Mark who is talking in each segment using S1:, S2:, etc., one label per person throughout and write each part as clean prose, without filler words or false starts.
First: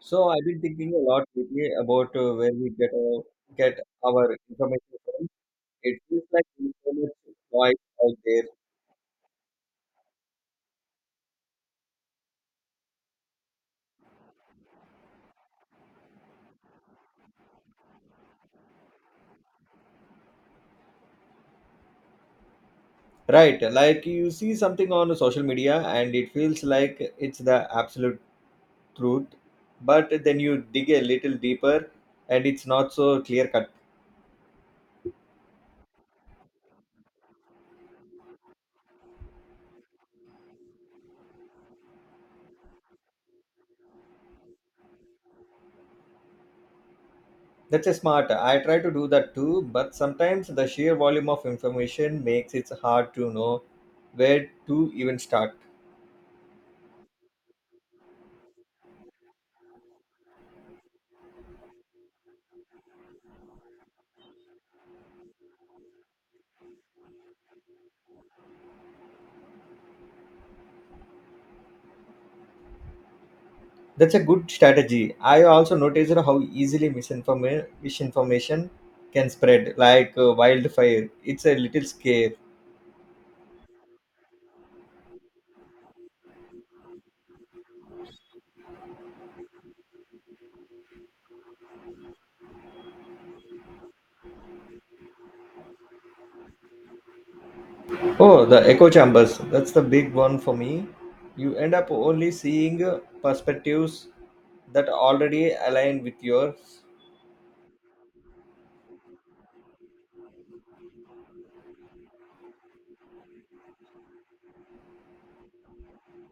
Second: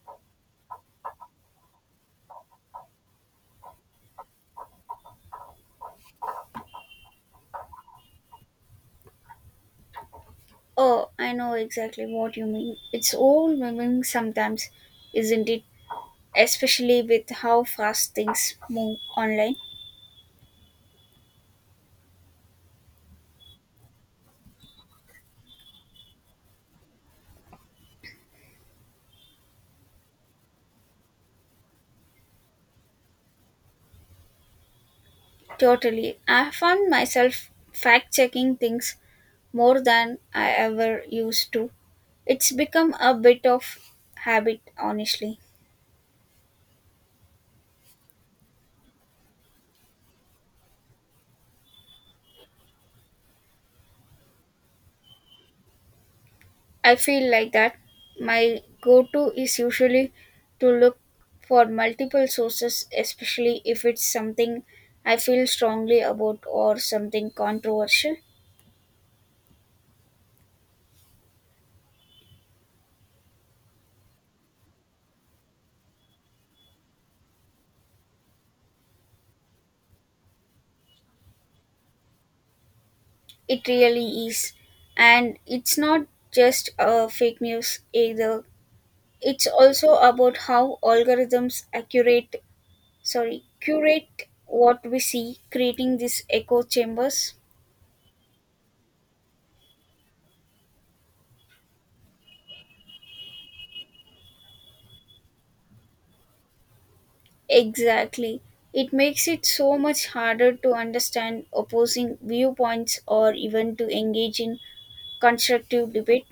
S1: So I've been thinking a lot lately about where we get our information from. It feels like there's so much noise out there,
S2: Oh, I know exactly what you mean. It's overwhelming sometimes, isn't it? Especially with how fast things move online.
S1: right? Like you see something on social media, and it feels like it's the absolute truth, but then you dig a little deeper, and it's not so clear cut.
S2: Totally. I found myself fact checking things more than I ever used to. It's become a bit of habit, honestly.
S1: That's a smart. I try to do that too, but sometimes the sheer volume of information makes it hard to know where to even start.
S2: I feel like that. My go to is usually to look for multiple sources, especially if it's something I feel strongly about or something controversial.
S1: That's a good strategy. I also noticed how easily misinformation can spread like wildfire. It's a little scary.
S2: It really is. And it's not just fake news either. It's also about how curate what we see, creating these echo chambers.
S1: Oh, the echo chambers. That's the big one for me. You end up only seeing perspectives that already align with yours.
S2: Exactly. It makes it so much harder to understand opposing viewpoints or even to engage in constructive debate.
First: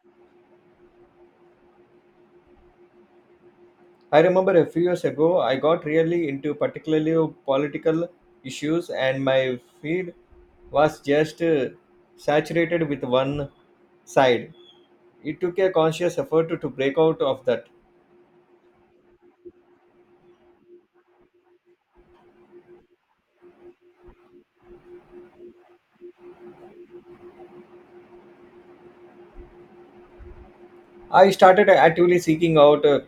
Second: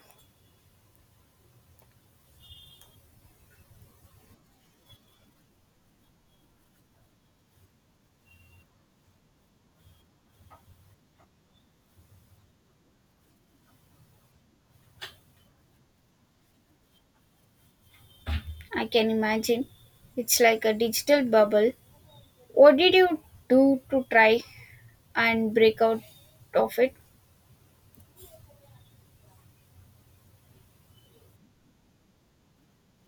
S1: I remember a few years ago, I got really into particularly political issues, and my feed was just saturated with one side. It took a conscious effort to break out of that.
S2: I can imagine. It's like a digital bubble. What did you do to try and break out of it?
S1: I started actively seeking out uh,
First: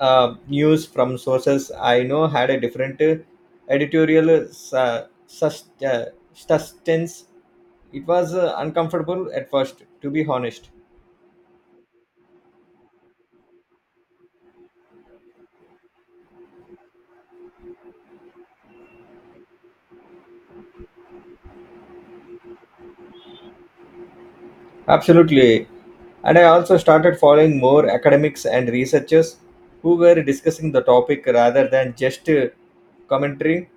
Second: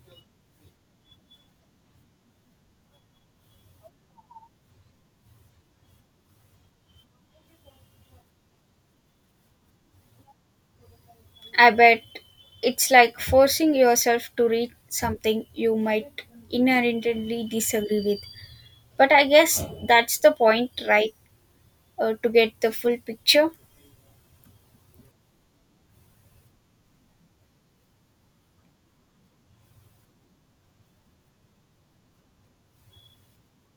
S1: uh, news from sources I know had a different editorial sustenance. It was uncomfortable at first, to be honest.
S2: I bet it's like forcing yourself to read something you might inherently disagree with. But I guess that's the point, right? To get the full picture.
S1: Absolutely. And I also started following more academics and researchers who were discussing the topic rather than just commentary.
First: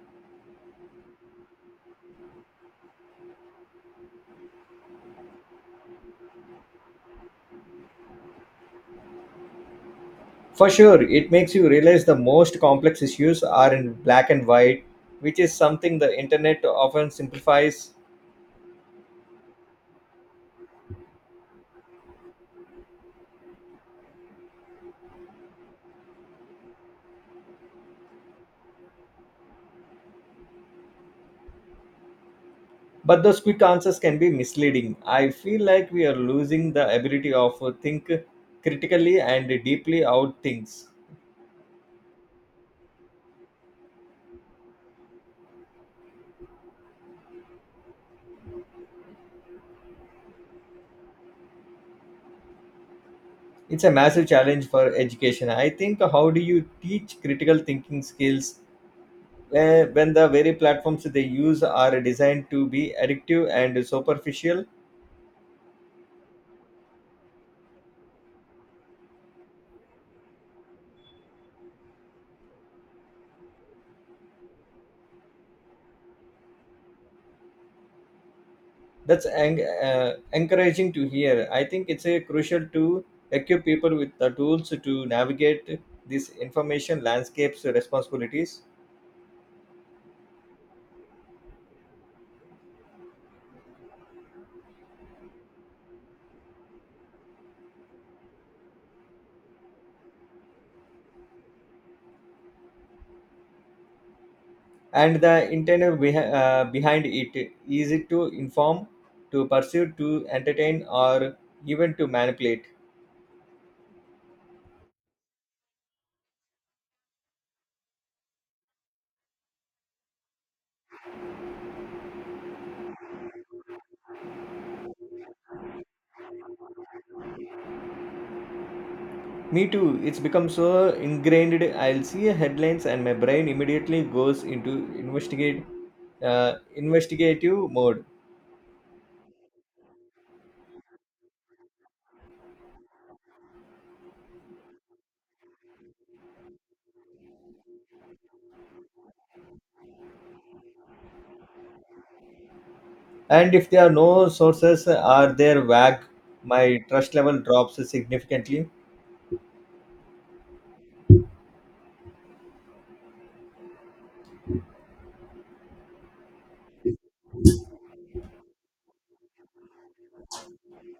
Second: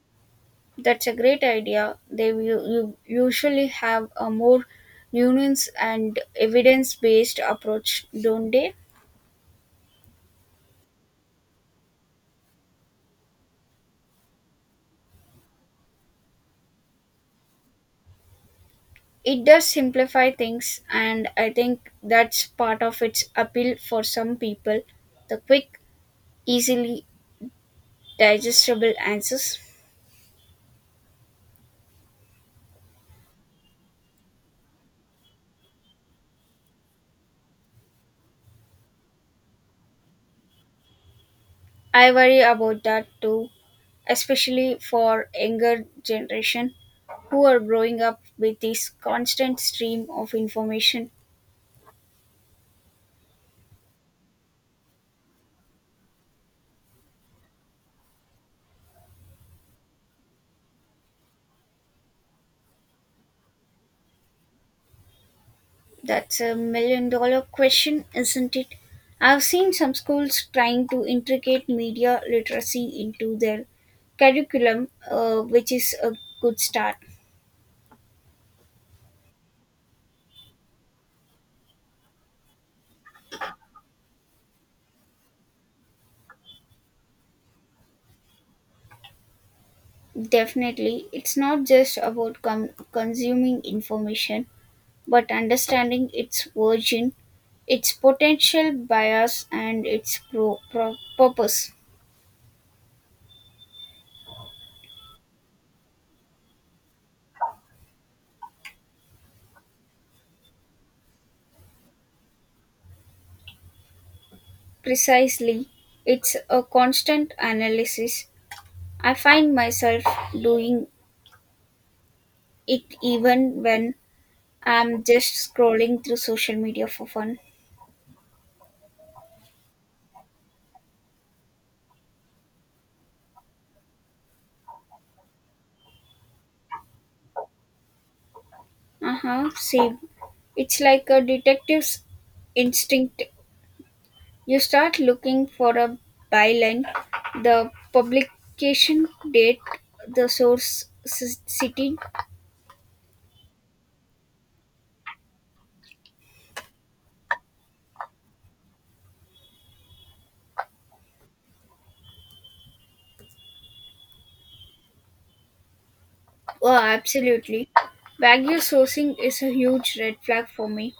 S2: That's a great idea. They will usually have a more nuanced and evidence based approach, don't they?
S1: For sure, it makes you realize the most complex issues are in black and white, which is something the internet often simplifies.
S2: It does simplify things, and I think that's part of its appeal for some people, the quick, easily digestible answers.
S1: But those quick answers can be misleading. I feel like we are losing the ability of think critically and deeply out things.
S2: I worry about that too, especially for younger generation who are growing up with this constant stream of information.
S1: It's a massive challenge for education. I think how do you teach critical thinking skills when the very platforms they use are designed to be addictive and superficial?
S2: That's a million dollar question, isn't it? I've seen some schools trying to integrate media literacy into their curriculum, which is a good start.
S1: Encouraging to hear. I think it's a crucial to equip people with the tools to navigate these information landscapes responsibilities,
S2: Definitely, it's not just about consuming information, but understanding its origin, its potential bias, and its purpose.
S1: and the intent behind it, is it to inform, to pursue, to entertain, or even to manipulate?
S2: Precisely, it's a constant analysis. I find myself doing it even when I'm just scrolling through social media for fun.
S1: Me too, it's become so ingrained. I'll see headlines and my brain immediately goes into investigate investigative mode.
S2: Uh huh. See, it's like a detective's instinct. You start looking for a byline, the publication date, the source city.
S1: And if there are no sources or they're vague, my trust level drops significantly.
S2: Oh, absolutely. Wagyu sourcing is a huge red flag for me.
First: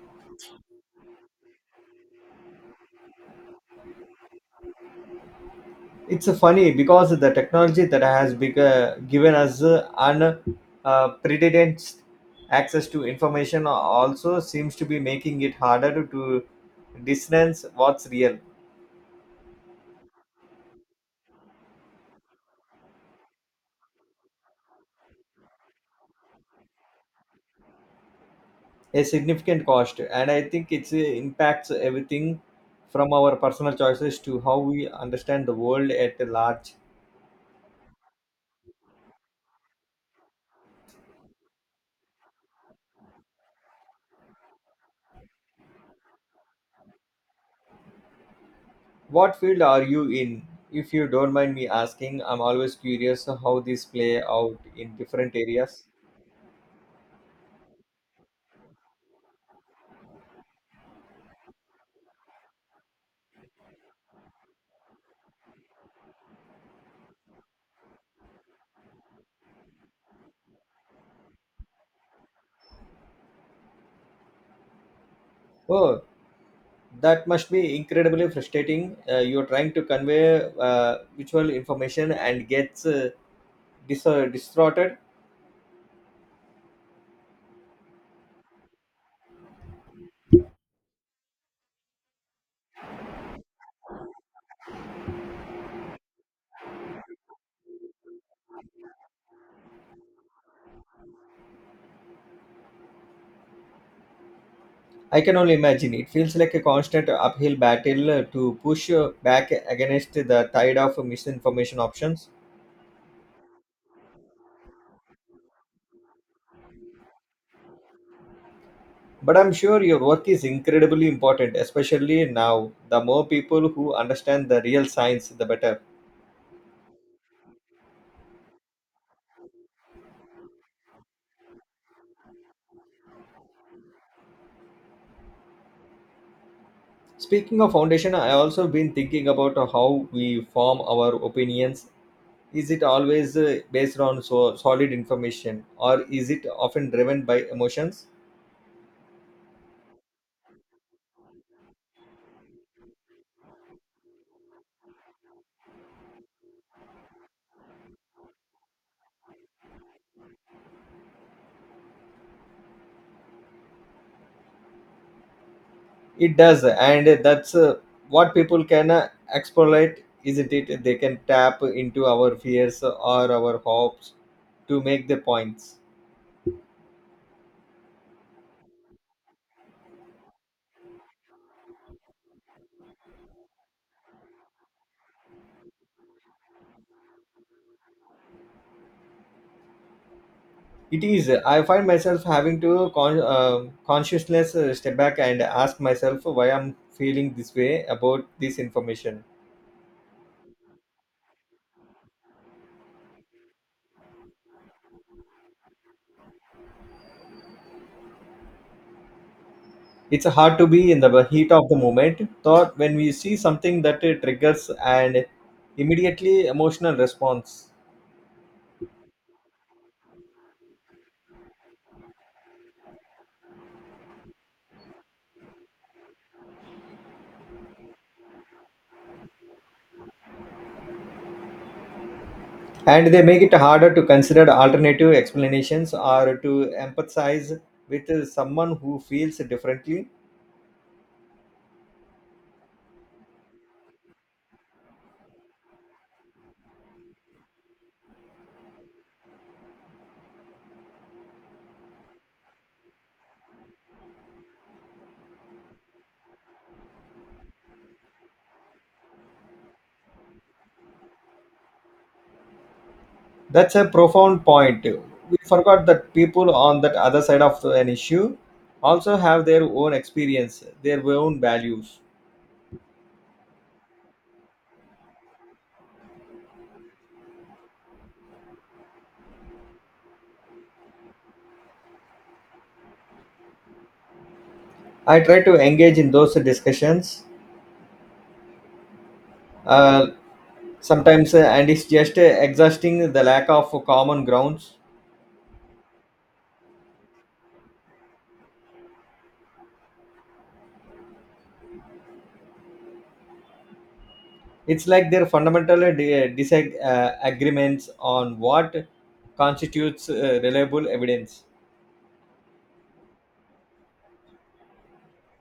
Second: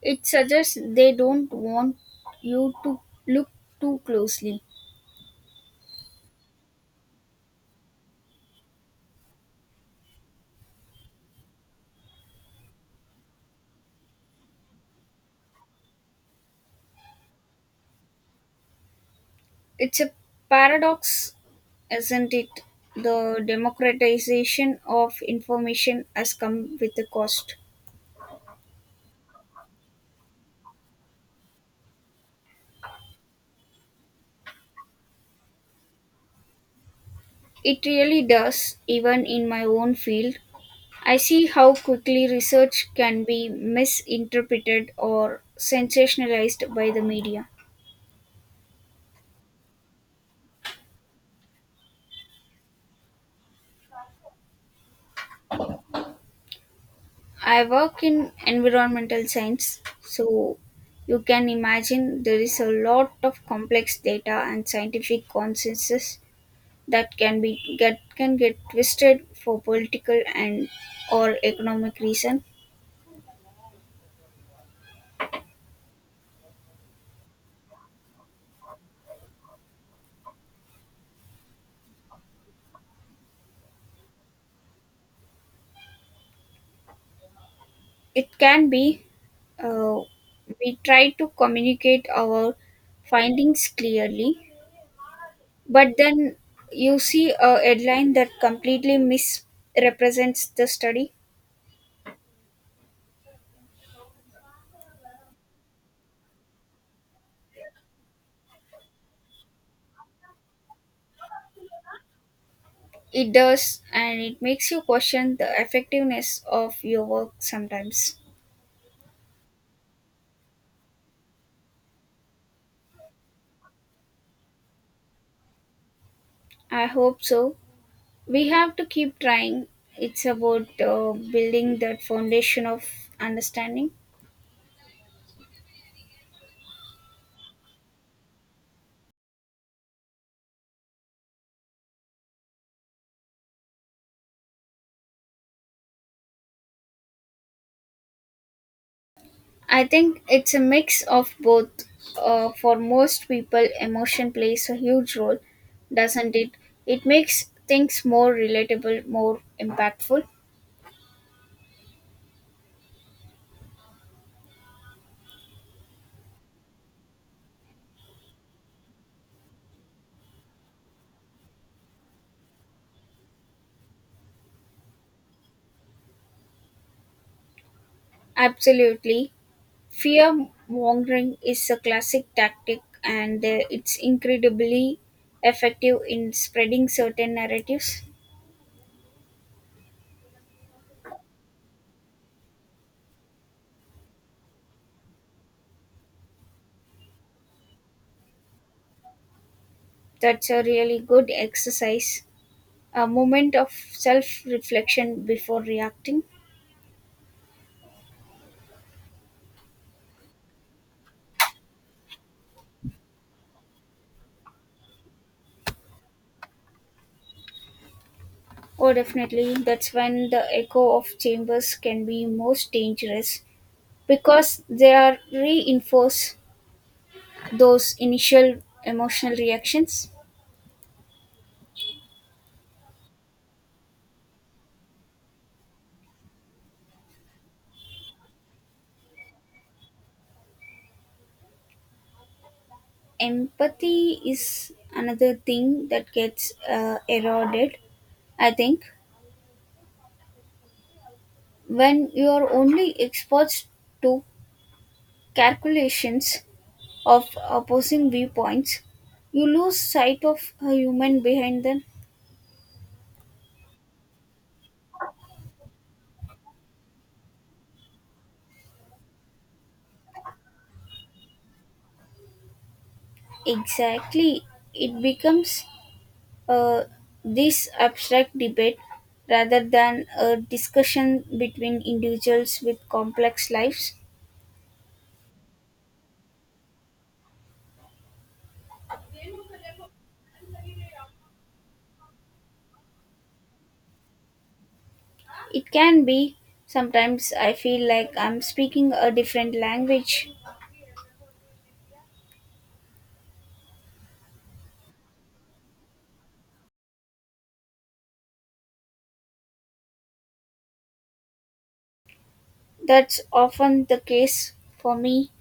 S2: It suggests they don't want you to look too closely.
S1: It's funny because the technology that has given us unprecedented access to information also seems to be making it harder to distance what's real.
S2: It's a paradox. Isn't it? The democratization of information has come with a cost.
S1: A significant cost, and I think it impacts everything from our personal choices to how we understand the world at large.
S2: It really does, even in my own field. I see how quickly research can be misinterpreted or sensationalized by the media.
S1: What field are you in? If you don't mind me asking, I'm always curious how these play out in different areas.
S2: I work in environmental science, so you can imagine there is a lot of complex data and scientific consensus that can get twisted for political and or economic reason.
S1: Oh, that must be incredibly frustrating. You're trying to convey visual information and gets distorted.
S2: It can be, uh, we try to communicate our findings clearly, but then you see a headline that completely misrepresents the study.
S1: I can only imagine. It feels like a constant uphill battle to push back against the tide of misinformation options.
S2: It does, and it makes you question the effectiveness of your work sometimes.
S1: But I'm sure your work is incredibly important, especially now. The more people who understand the real science, the better.
S2: I hope so. We have to keep trying. It's about building that foundation of understanding.
S1: Speaking of foundation, I also been thinking about how we form our opinions. Is it always based on so solid information, or is it often driven by emotions?
S2: I think it's a mix of both. For most people emotion plays a huge role, doesn't it? It makes things more relatable, more impactful.
S1: It does, and that's what people can exploit, isn't it? They can tap into our fears or our hopes to make the points.
S2: Absolutely, fear mongering is a classic tactic, and it's incredibly effective in spreading certain narratives.
S1: It is. I find myself having to consciousness step back and ask myself why I'm feeling this way about this information.
S2: That's a really good exercise, a moment of self reflection before reacting.
S1: It's hard to be in the heat of the moment thought when we see something that it triggers and immediately emotional response.
S2: Oh, definitely. That's when the echo of chambers can be most dangerous because they are reinforce those initial emotional reactions.
S1: And they make it harder to consider alternative explanations or to empathize with someone who feels differently.
S2: Empathy is another thing that gets eroded, I think, when you are only exposed to calculations of opposing viewpoints. You lose sight of a human behind them.
S1: That's a profound point. We forgot that people on that other side of an issue also have their own experience, their own values.
S2: Exactly. It becomes uh, this abstract debate rather than a discussion between individuals with complex lives.
S1: I try to engage in those discussions, uh, sometimes, and it's just exhausting the lack of common grounds.
S2: It can be, sometimes I feel like I'm speaking a different language.
S1: It's like their fundamental disagreements on what constitutes reliable evidence.
S2: That's often the case for me.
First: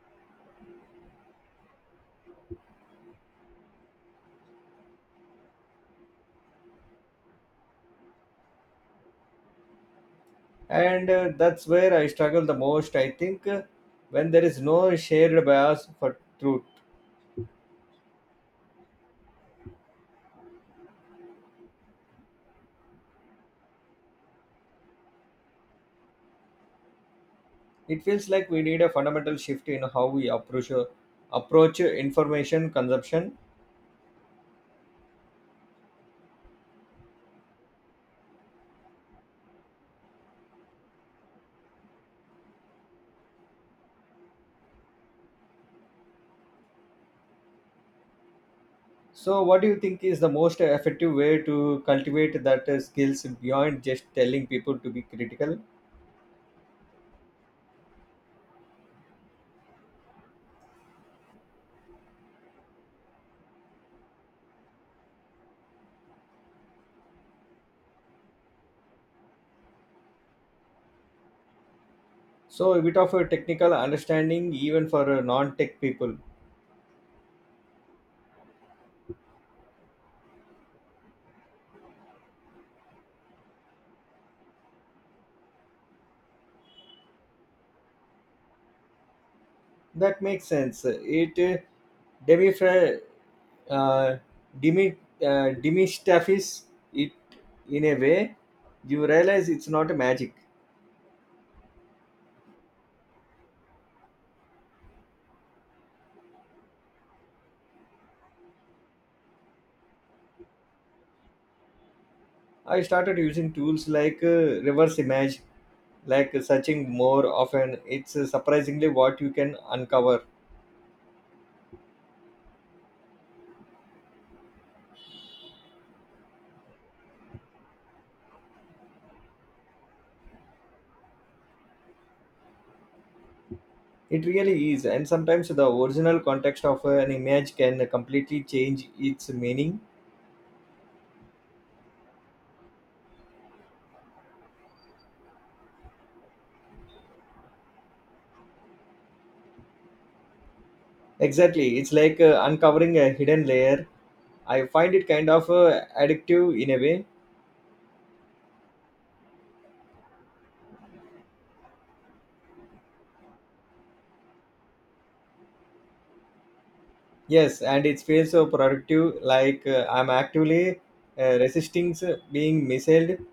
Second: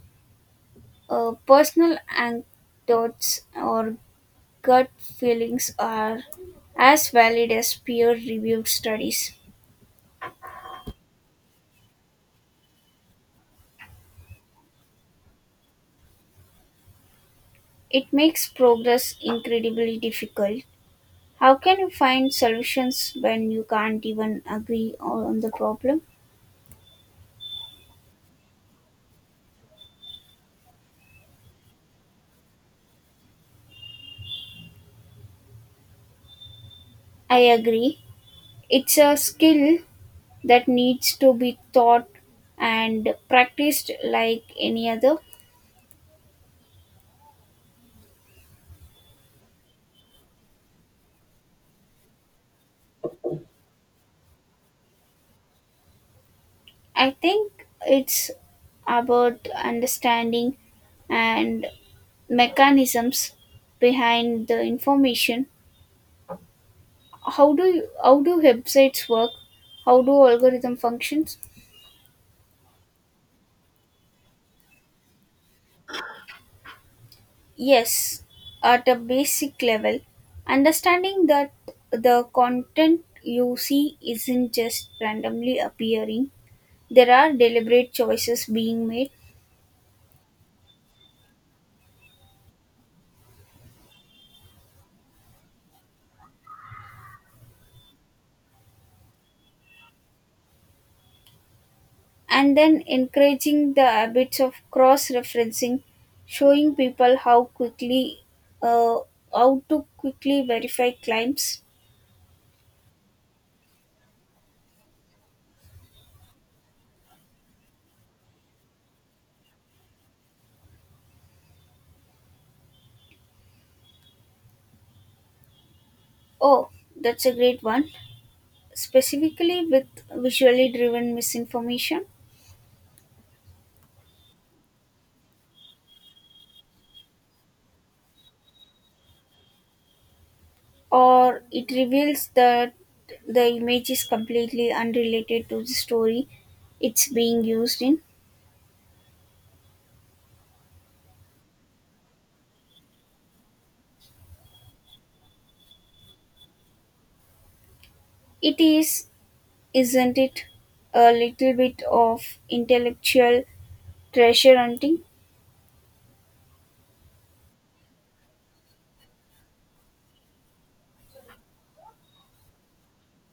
S2: Personal anecdotes or gut feelings are as valid as peer reviewed studies.
S1: And that's where I struggle the most. I think when there is no shared bias for truth,
S2: It makes progress incredibly difficult. How can you find solutions when you can't even agree on the problem?
S1: it feels like we need a fundamental shift in how we approach information consumption.
S2: I agree. It's a skill that needs to be taught and practiced like any other.
S1: So what do you think is the most effective way to cultivate that skills beyond just telling people to be critical?
S2: I think it's about understanding and mechanisms behind the information. How do websites work? How do algorithm functions?
S1: So a bit of a technical understanding even for non-tech people.
S2: Yes, at a basic level, understanding that the content you see isn't just randomly appearing, there are deliberate choices being made.
S1: That makes sense. It demifra uh, demi demistaffis it in a way. You realize it's not a magic.
S2: And then encouraging the habits of cross referencing, showing people uh, how to quickly verify claims.
S1: I started using tools like reverse image, like searching more often. It's surprisingly what you can uncover.
S2: Oh, that's a great one, specifically with visually driven misinformation.
S1: It really is, and sometimes the original context of an image can completely change its meaning.
S2: Or it reveals that the image is completely unrelated to the story it's being used in.
S1: Exactly. It's like uncovering a hidden layer. I find it kind of addictive in a way.
S2: It is, isn't it, a little bit of intellectual treasure hunting?
S1: Yes, and it feels so productive, like I'm actively resisting being misled.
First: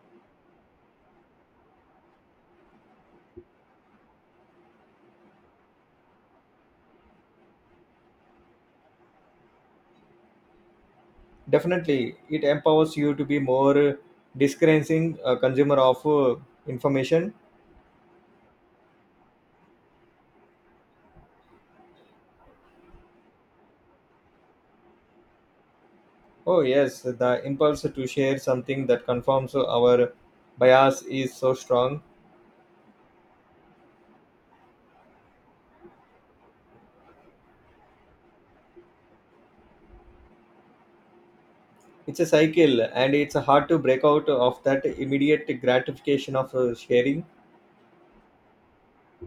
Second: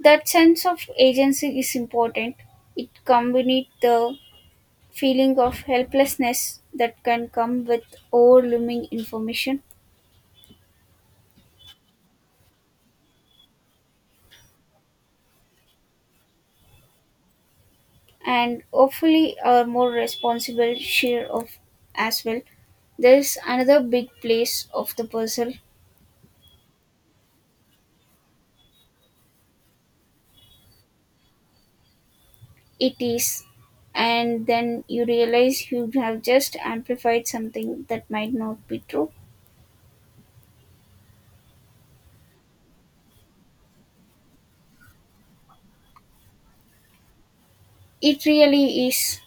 S2: That sense of agency is important. It combines the feeling of helplessness that can come with overwhelming information.
S1: Definitely, it empowers you to be more discerning consumer of information.
S2: And hopefully are more responsible share of as well. There is another big place of the puzzle.
S1: Oh, yes, the impulse to share something that confirms our bias is so strong.
S2: It is, and then you realize you have just amplified something that might not be true.
S1: It's a cycle, and it's hard to break out of that immediate gratification of sharing.
S2: It really is.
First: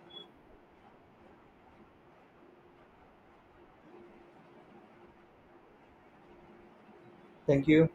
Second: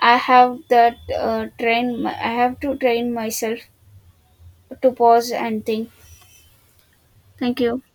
S2: I have that train myself to pause and think. Thank
S1: Thank
S2: you.
S1: you.